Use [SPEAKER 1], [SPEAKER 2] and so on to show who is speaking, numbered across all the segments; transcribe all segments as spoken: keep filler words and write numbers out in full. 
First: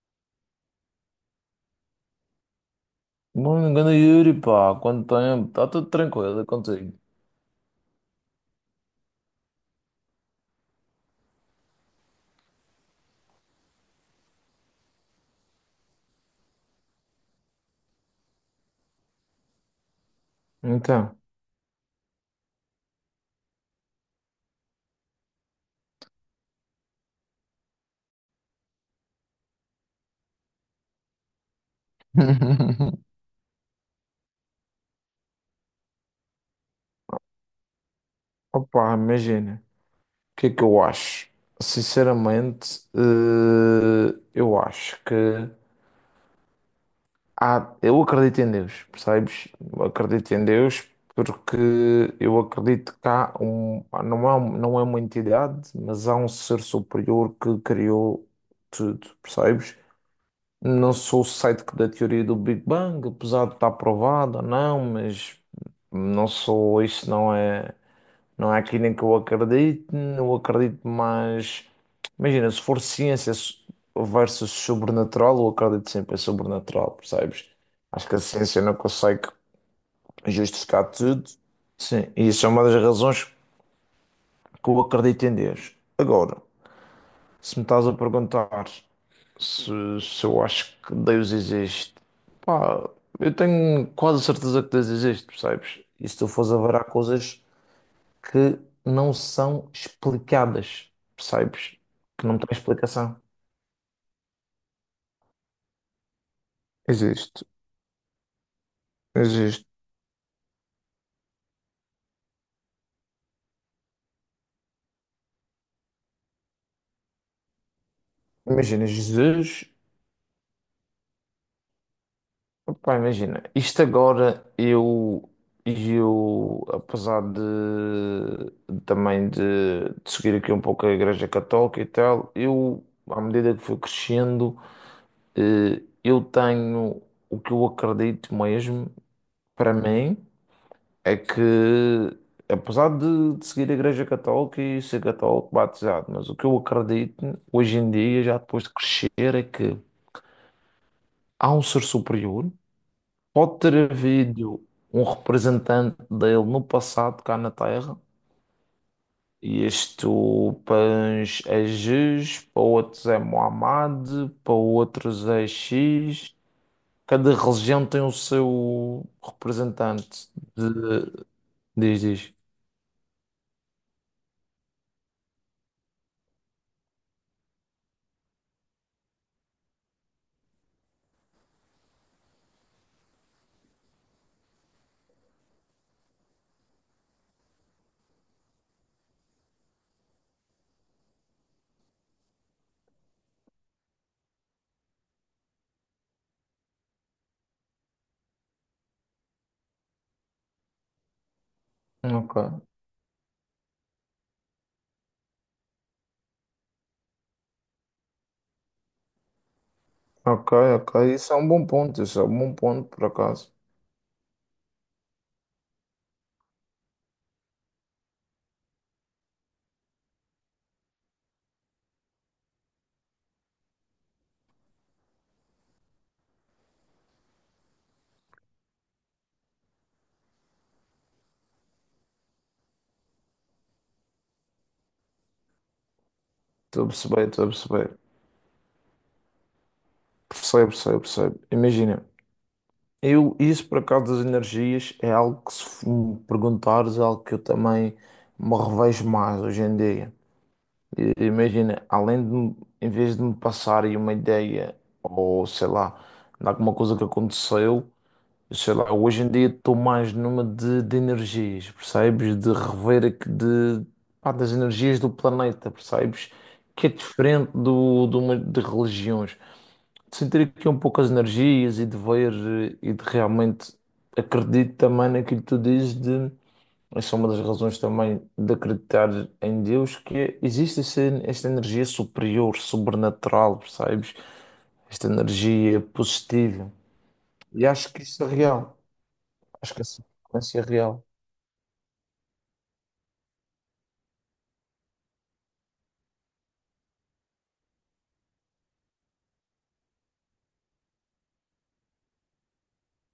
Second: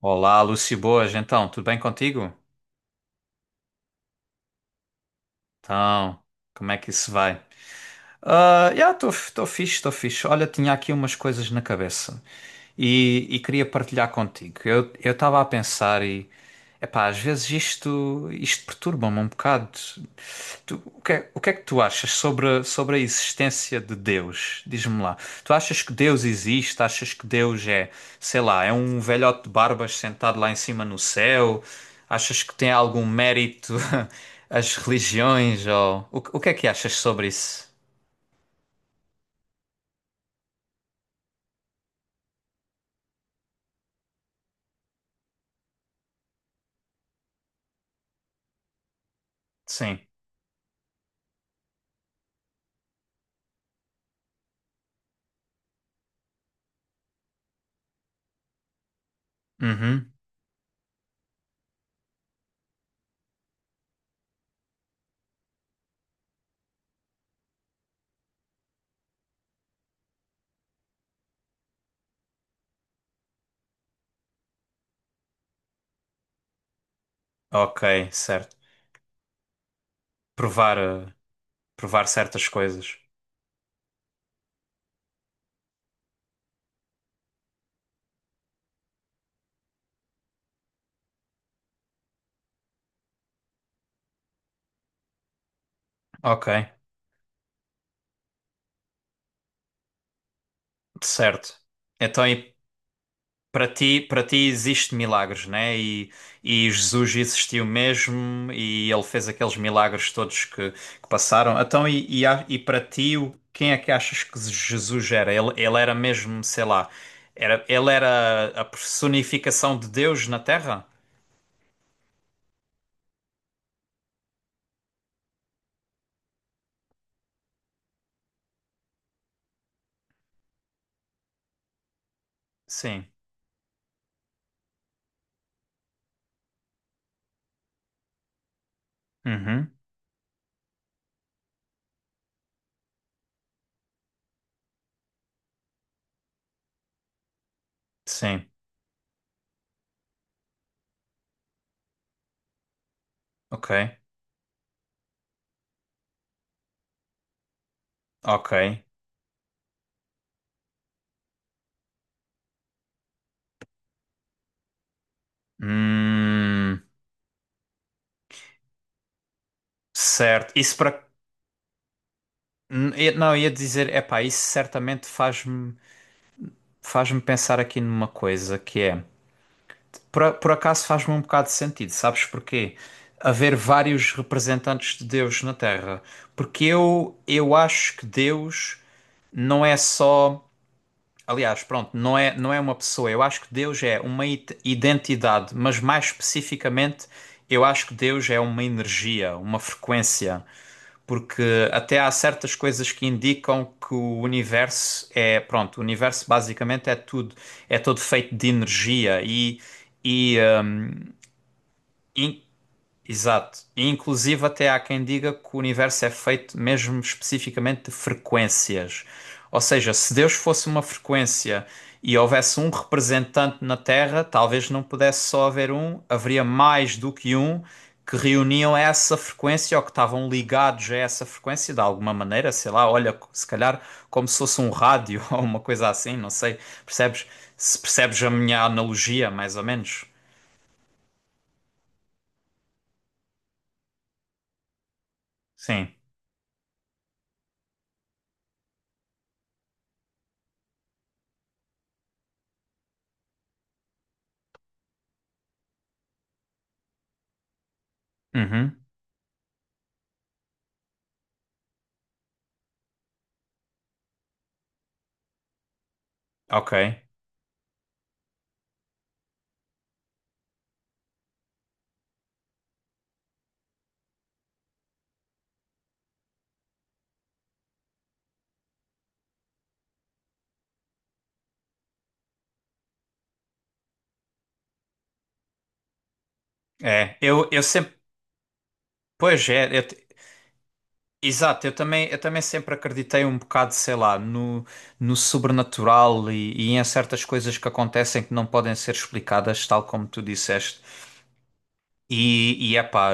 [SPEAKER 1] Olá, Luci. Boas, então, tudo bem contigo?
[SPEAKER 2] Bom engano, Yuri, pá, quanto tempo? Está tudo
[SPEAKER 1] Então,
[SPEAKER 2] tranquilo, é
[SPEAKER 1] como é que
[SPEAKER 2] contigo.
[SPEAKER 1] isso vai? Ah, já, estou estou fixe, estou fixe. Olha, tinha aqui umas coisas na cabeça e, e queria partilhar contigo. Eu eu estava a pensar e, epá, às vezes isto, isto perturba-me um bocado. Tu- o que
[SPEAKER 2] Então,
[SPEAKER 1] é, o que é que tu achas sobre, sobre a existência de Deus? Diz-me lá. Tu achas que Deus existe? Achas que Deus é, sei lá, é um velhote de barbas sentado lá em cima no céu? Achas que tem algum mérito as religiões? Ou… O, que- o que é que achas sobre isso?
[SPEAKER 2] opá, imagina, o que é que eu acho? Sinceramente, eh, eu acho que há, eu acredito em Deus, percebes? Eu
[SPEAKER 1] Sim.
[SPEAKER 2] acredito em Deus porque eu acredito que há um, não é, um- não é uma entidade, mas há um ser superior que criou tudo, percebes?
[SPEAKER 1] Uhum.
[SPEAKER 2] Não sou cético da teoria do Big Bang, apesar de estar provada. Não, mas não sou, isso não é, não é aquilo em que eu acredito, eu acredito mais, imagina, se for ciência s- versus sobrenatural, eu acredito sempre em sobrenatural, percebes? Acho
[SPEAKER 1] Ok,
[SPEAKER 2] que a
[SPEAKER 1] certo.
[SPEAKER 2] ciência não consegue
[SPEAKER 1] Provar,
[SPEAKER 2] justificar
[SPEAKER 1] eh,
[SPEAKER 2] tudo,
[SPEAKER 1] provar
[SPEAKER 2] sim, e
[SPEAKER 1] certas
[SPEAKER 2] isso é uma das
[SPEAKER 1] coisas.
[SPEAKER 2] razões que eu acredito em Deus. Agora, se me estás a perguntar se, se eu acho que Deus existe, pá, eu tenho quase certeza que Deus existe, percebes? E se tu
[SPEAKER 1] Ok,
[SPEAKER 2] fores a ver, há coisas que não são explicadas,
[SPEAKER 1] certo.
[SPEAKER 2] percebes?
[SPEAKER 1] Então,
[SPEAKER 2] Que não têm
[SPEAKER 1] e
[SPEAKER 2] explicação.
[SPEAKER 1] para ti, para ti existe milagres, né? E, e Jesus
[SPEAKER 2] Existe,
[SPEAKER 1] existiu mesmo e ele fez aqueles
[SPEAKER 2] existe.
[SPEAKER 1] milagres todos que, que passaram. Então, e, e, a- e para ti, o- quem é que achas que Jesus era? Ele, ele era mesmo, sei lá, era, ele era a
[SPEAKER 2] Imagina, Jesus,
[SPEAKER 1] personificação de Deus na Terra?
[SPEAKER 2] pá, imagina, isto agora eu, eu apesar de também de, de seguir aqui um pouco a Igreja Católica e tal, eu,
[SPEAKER 1] Sim.
[SPEAKER 2] à medida que fui crescendo. Eh, Eu tenho o que eu acredito mesmo, para
[SPEAKER 1] Uhum.
[SPEAKER 2] mim, é que, apesar de, de seguir a Igreja Católica e ser católico batizado, mas o que eu acredito hoje em dia, já
[SPEAKER 1] Sim.
[SPEAKER 2] depois de crescer, é que há um ser superior, pode
[SPEAKER 1] Ok.
[SPEAKER 2] ter havido um representante dele no passado, cá na Terra,
[SPEAKER 1] Ok.
[SPEAKER 2] e isto para uns é Jesus, para outros é Muhammad, para outros é X.
[SPEAKER 1] Hum,
[SPEAKER 2] Cada religião tem o seu representante.
[SPEAKER 1] certo. Isso para.
[SPEAKER 2] De... Diz, diz.
[SPEAKER 1] Hum, eu- Não, eu ia dizer, epá, isso certamente faz-me faz-me pensar aqui numa coisa que é. Por, a- por acaso faz-me um bocado de sentido, sabes porquê? Haver vários representantes de Deus na Terra. Porque eu, eu acho que Deus não é só. Aliás, pronto, não é, não é uma pessoa. Eu acho que Deus é uma it- identidade, mas mais especificamente, eu acho que Deus é uma energia, uma frequência. Porque até há certas
[SPEAKER 2] Ok,
[SPEAKER 1] coisas que indicam que o universo é. Pronto, o universo basicamente é tudo. É todo feito de energia e. E,
[SPEAKER 2] ok,
[SPEAKER 1] hum,
[SPEAKER 2] ok. Isso é um bom ponto. Isso é um
[SPEAKER 1] In-
[SPEAKER 2] bom ponto, por acaso.
[SPEAKER 1] exato. E, inclusive, até há quem diga que o universo é feito mesmo especificamente de frequências. Ou seja, se Deus fosse uma frequência e houvesse um representante na Terra, talvez não pudesse só haver um, haveria mais do que um que reuniam essa frequência ou que estavam ligados a essa frequência de alguma maneira, sei lá, olha, se calhar como se fosse um rádio ou uma coisa assim, não sei.
[SPEAKER 2] Estou a
[SPEAKER 1] Percebes?
[SPEAKER 2] perceber, estou a
[SPEAKER 1] Se
[SPEAKER 2] perceber.
[SPEAKER 1] percebes a minha analogia, mais ou menos?
[SPEAKER 2] Percebo, percebo, percebo. Imagina, eu, isso por acaso das energias é algo que, se
[SPEAKER 1] Sim.
[SPEAKER 2] f- me perguntares, é algo que eu também me revejo mais hoje em dia. E- imagina, além de, me- em vez de me passarem uma ideia, ou sei lá, de alguma coisa que aconteceu. Sei
[SPEAKER 1] Uhum.
[SPEAKER 2] lá, hoje em dia estou mais numa de, de energias, percebes? De rever aqui de, pá, das energias do planeta, percebes?
[SPEAKER 1] Ok.
[SPEAKER 2] Que é diferente do, de, uma, de religiões. De sentir aqui um pouco as energias e de ver eh, e de realmente acredito também naquilo que tu dizes de essa é uma das razões também de acreditar em Deus, que é- existe essa- esta energia superior, sobrenatural, percebes? Esta energia positiva.
[SPEAKER 1] É, eu, eu
[SPEAKER 2] E acho
[SPEAKER 1] sempre,
[SPEAKER 2] que isso é real.
[SPEAKER 1] pois é,
[SPEAKER 2] Acho que
[SPEAKER 1] eu
[SPEAKER 2] a
[SPEAKER 1] te-
[SPEAKER 2] sequência real.
[SPEAKER 1] exato, eu também, eu também sempre acreditei um bocado, sei lá, no, no sobrenatural e, e em certas coisas que acontecem que não podem ser explicadas, tal como tu disseste. E, e epá,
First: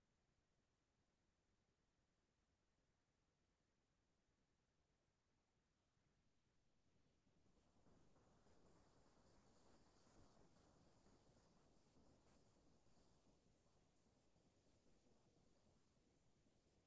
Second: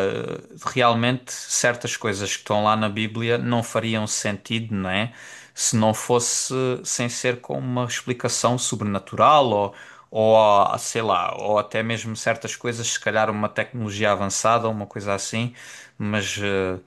[SPEAKER 1] realmente certas coisas que estão lá na Bíblia não fariam sentido, não é? Se não fosse sem ser com uma explicação sobrenatural ou, ou ah, sei lá, ou até mesmo certas coisas, se calhar uma tecnologia avançada ou uma coisa assim, mas eh,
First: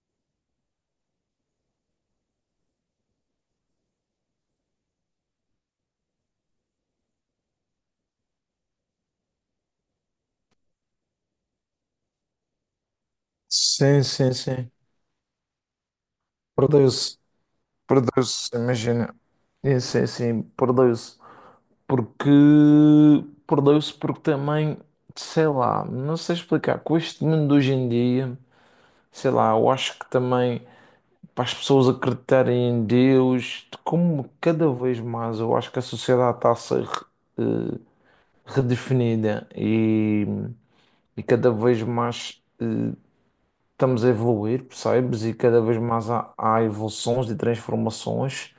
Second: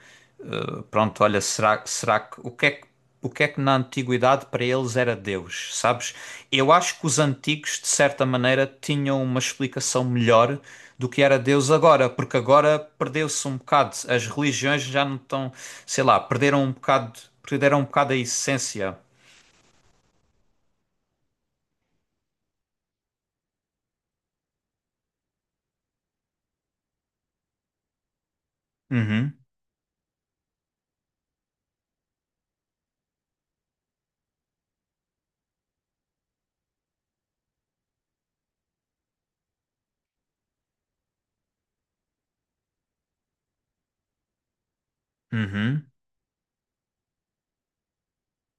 [SPEAKER 1] eh, pronto, olha, será, será que o que é que o que é que na antiguidade para eles era Deus, sabes? Eu acho que os antigos, de certa maneira, tinham uma explicação melhor do que era Deus agora, porque agora perdeu-se um bocado.
[SPEAKER 2] Sim,
[SPEAKER 1] As
[SPEAKER 2] sim, sim.
[SPEAKER 1] religiões já não estão, sei lá, perderam um bocado,
[SPEAKER 2] Perdeu-se.
[SPEAKER 1] perderam um bocado a
[SPEAKER 2] Perdeu-se,
[SPEAKER 1] essência.
[SPEAKER 2] imagina. É, sim, sim, perdeu-se. Porque. Perdeu-se porque também, sei lá, não sei explicar. Com este mundo de hoje em dia, sei
[SPEAKER 1] Uhum,
[SPEAKER 2] lá, eu acho que também para as pessoas acreditarem em Deus, como cada vez mais eu acho que a sociedade está a ser eh, redefinida e, e cada vez mais. Eh, estamos a evoluir, percebes? E cada vez
[SPEAKER 1] uhum.
[SPEAKER 2] mais há, há evoluções e transformações.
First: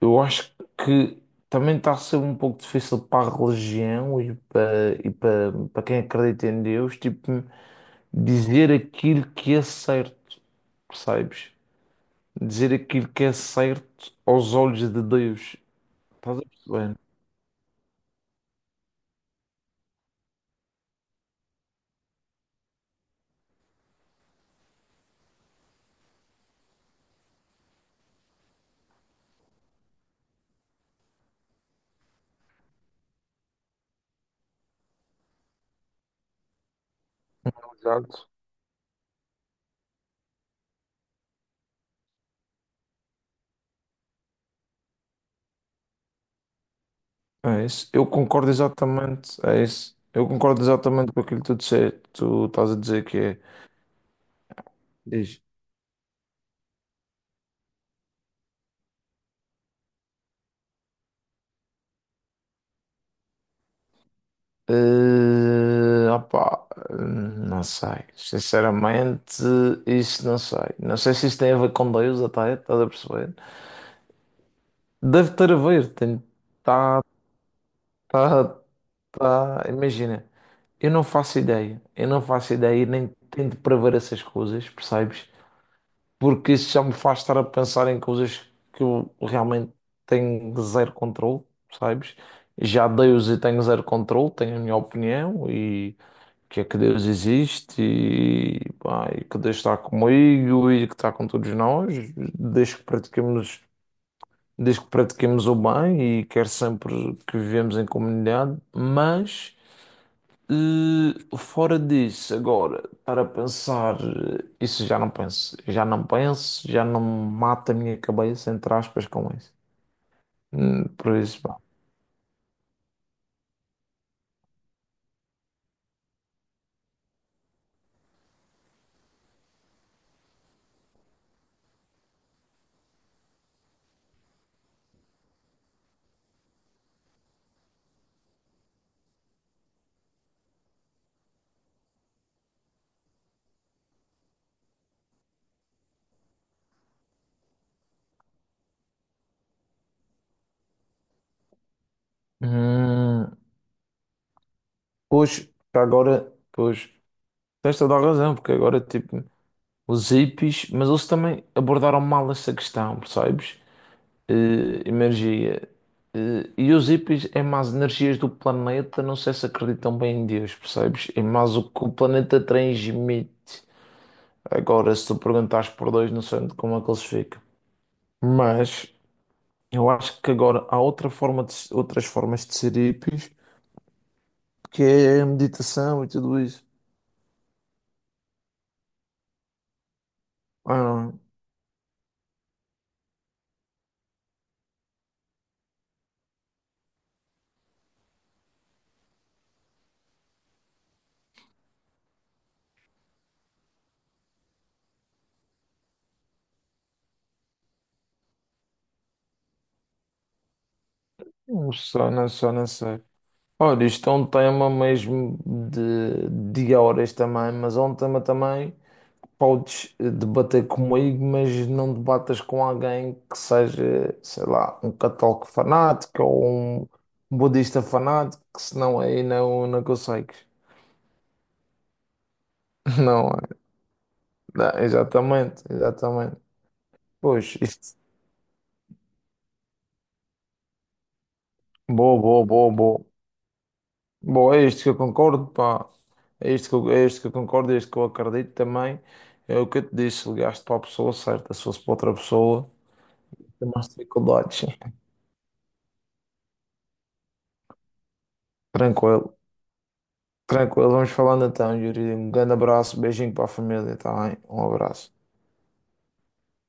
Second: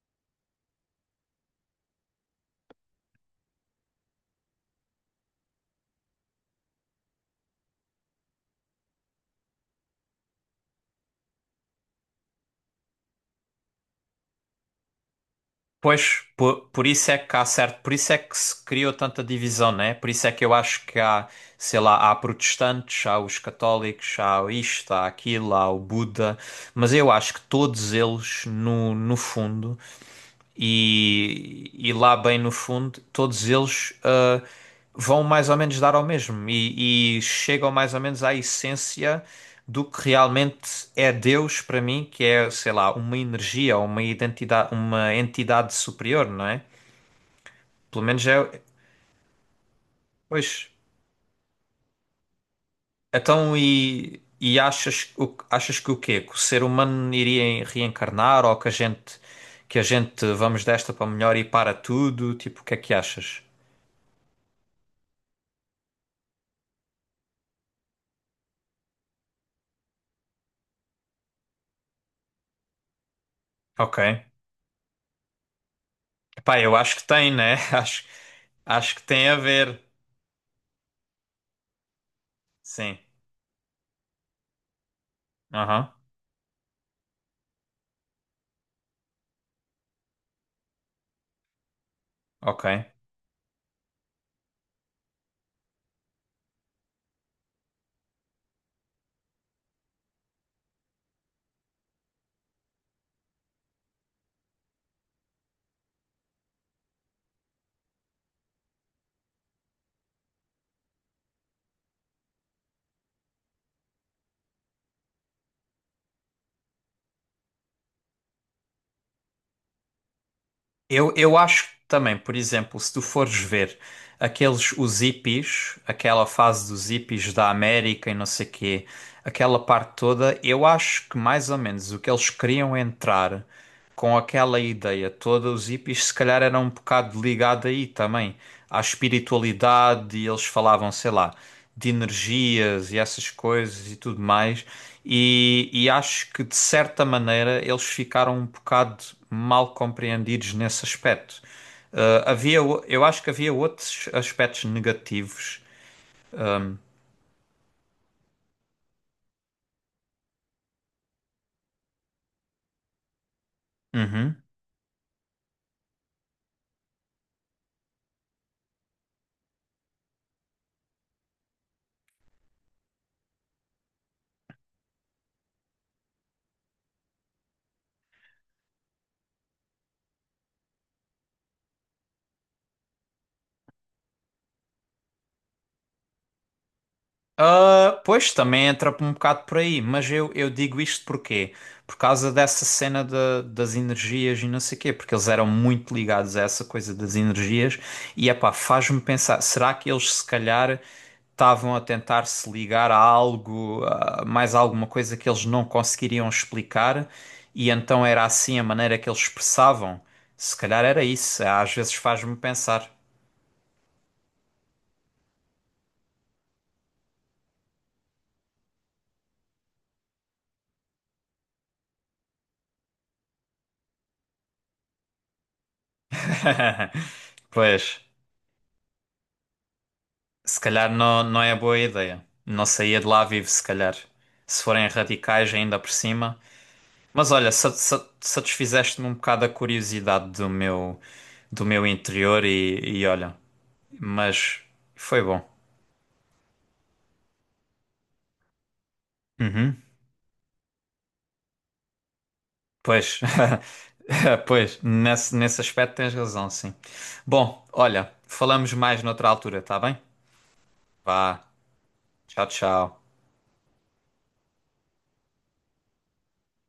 [SPEAKER 2] Eu acho que também está a ser um pouco difícil para a religião e para, e para, para quem acredita em Deus, tipo, dizer aquilo que é certo, percebes? Dizer aquilo que é certo aos olhos de Deus.
[SPEAKER 1] Pois,
[SPEAKER 2] Estás a
[SPEAKER 1] por, por
[SPEAKER 2] perceber?
[SPEAKER 1] isso é que há certo, por isso é que se criou tanta divisão, né? Por isso é que eu acho que há, sei lá, há protestantes, há os católicos, há o isto, há aquilo, há o Buda, mas eu acho que todos eles, no, no fundo. E, e lá bem no fundo, todos eles ah, vão mais ou menos dar ao mesmo e, e chegam mais ou menos
[SPEAKER 2] Exato.
[SPEAKER 1] à essência do que realmente é Deus para mim, que é, sei lá, uma energia, uma identidade, uma entidade superior, não é?
[SPEAKER 2] É isso.
[SPEAKER 1] Pelo
[SPEAKER 2] Eu
[SPEAKER 1] menos é,
[SPEAKER 2] concordo exatamente. É isso. Eu concordo
[SPEAKER 1] pois.
[SPEAKER 2] exatamente com aquilo que tu disseste. Tu estás a dizer que é.
[SPEAKER 1] Então e, e achas, o- achas que o quê? Que o ser humano iria reencarnar ou que a gente que a gente vamos desta para melhor e para tudo? Tipo, o que é que achas?
[SPEAKER 2] Eh, opá, eh, não sei. Sinceramente, isso não sei. Não sei se isso tem a ver com Deus, até, estás a perceber?
[SPEAKER 1] Ok.
[SPEAKER 2] Deve ter a ver. Tem,
[SPEAKER 1] Pá, eu acho
[SPEAKER 2] tá,
[SPEAKER 1] que tem, né? Acho,
[SPEAKER 2] tá,
[SPEAKER 1] acho que tem a
[SPEAKER 2] tá.
[SPEAKER 1] ver.
[SPEAKER 2] Imagina, eu não faço ideia. Eu não faço ideia e
[SPEAKER 1] Sim.
[SPEAKER 2] nem tento prever essas coisas, percebes?
[SPEAKER 1] Aham.
[SPEAKER 2] Porque isso já me faz estar a pensar em coisas que eu realmente tenho zero controle, percebes?
[SPEAKER 1] Ok.
[SPEAKER 2] Já Deus e tenho zero controle, tenho a minha opinião e. Que é que Deus existe e, pá, e que Deus está comigo e que está com todos nós, desde que pratiquemos, desde que pratiquemos o bem e quer sempre que vivemos em comunidade, mas eh, fora disso, agora, estar a pensar, eh, isso já não penso, já não penso, já não mata a minha cabeça, entre aspas, com isso. Hum,
[SPEAKER 1] Eu,
[SPEAKER 2] por
[SPEAKER 1] eu
[SPEAKER 2] isso, pá.
[SPEAKER 1] acho também, por exemplo, se tu fores ver aqueles, os hippies, aquela fase dos hippies da América e não sei quê, aquela parte toda, eu acho que mais ou menos o que eles queriam entrar com aquela ideia toda, os hippies se calhar eram um bocado ligados aí também, à espiritualidade e eles falavam, sei lá, de energias e essas coisas e tudo mais. E, e acho que de certa maneira eles ficaram um bocado mal compreendidos nesse aspecto. Ah, havia, o- eu acho que
[SPEAKER 2] Hum,
[SPEAKER 1] havia outros aspectos
[SPEAKER 2] pois,
[SPEAKER 1] negativos.
[SPEAKER 2] agora,
[SPEAKER 1] Ah,
[SPEAKER 2] pois, tens toda a razão, porque agora, tipo. Os hippies, mas eles também abordaram mal essa questão, percebes?
[SPEAKER 1] uhum.
[SPEAKER 2] Eh, energia. Eh, e os hippies é mais energias do planeta, não sei se acreditam bem em Deus, percebes? É mais o que o planeta transmite. Agora, se tu perguntares por dois, não sei onde- como é que eles ficam. Mas eu acho que agora há outra forma de, se- outras formas de ser hippies, que é a meditação e tudo isso.
[SPEAKER 1] Ah, pois, também entra um bocado por aí, mas eu, eu digo isto
[SPEAKER 2] Ah,
[SPEAKER 1] porquê? Por causa dessa cena da- das energias e não sei quê, porque eles eram muito ligados a essa coisa das energias e, epá, faz-me pensar, será que eles se calhar estavam a tentar se ligar a algo, a mais alguma coisa que eles não conseguiriam explicar e então era assim a maneira que eles expressavam? Se calhar era isso,
[SPEAKER 2] não
[SPEAKER 1] às vezes
[SPEAKER 2] sei, não
[SPEAKER 1] faz-me
[SPEAKER 2] sei, não
[SPEAKER 1] pensar.
[SPEAKER 2] sei. Olha, isto é um tema mesmo de, de horas também, mas é um tema também que podes eh, debater comigo, mas não debatas com alguém que seja, sei lá, um católico fanático ou um budista
[SPEAKER 1] Pois.
[SPEAKER 2] fanático, que senão aí não, não consegues.
[SPEAKER 1] Se calhar não, não é boa ideia. Não saía de lá
[SPEAKER 2] Não,
[SPEAKER 1] vivo,
[SPEAKER 2] é?
[SPEAKER 1] se calhar. Se
[SPEAKER 2] Não,
[SPEAKER 1] forem radicais
[SPEAKER 2] exatamente,
[SPEAKER 1] ainda por
[SPEAKER 2] exatamente.
[SPEAKER 1] cima. Mas olha,
[SPEAKER 2] Pois,
[SPEAKER 1] sa-
[SPEAKER 2] isto.
[SPEAKER 1] sa- satisfizeste-me um bocado a curiosidade do meu, do meu
[SPEAKER 2] Boa,
[SPEAKER 1] interior
[SPEAKER 2] boa, boa,
[SPEAKER 1] e, e
[SPEAKER 2] boa.
[SPEAKER 1] olha.
[SPEAKER 2] Bom,
[SPEAKER 1] Mas
[SPEAKER 2] é isto que eu
[SPEAKER 1] foi bom.
[SPEAKER 2] concordo, pá. É isto que eu, é isto que eu concordo, é isto que eu acredito também. É o que
[SPEAKER 1] Uhum.
[SPEAKER 2] eu te disse, ligaste para a pessoa certa, se fosse para outra pessoa,
[SPEAKER 1] Pois,
[SPEAKER 2] tem mais dificuldades.
[SPEAKER 1] pois, nesse, nesse aspecto tens razão, sim. Bom, olha, falamos mais noutra
[SPEAKER 2] Tranquilo,
[SPEAKER 1] altura, tá bem?
[SPEAKER 2] tranquilo. Vamos falando
[SPEAKER 1] Vá,
[SPEAKER 2] então, Yuri. Um
[SPEAKER 1] tchau,
[SPEAKER 2] grande abraço,
[SPEAKER 1] tchau.
[SPEAKER 2] beijinho para a família, tá bem? Um abraço.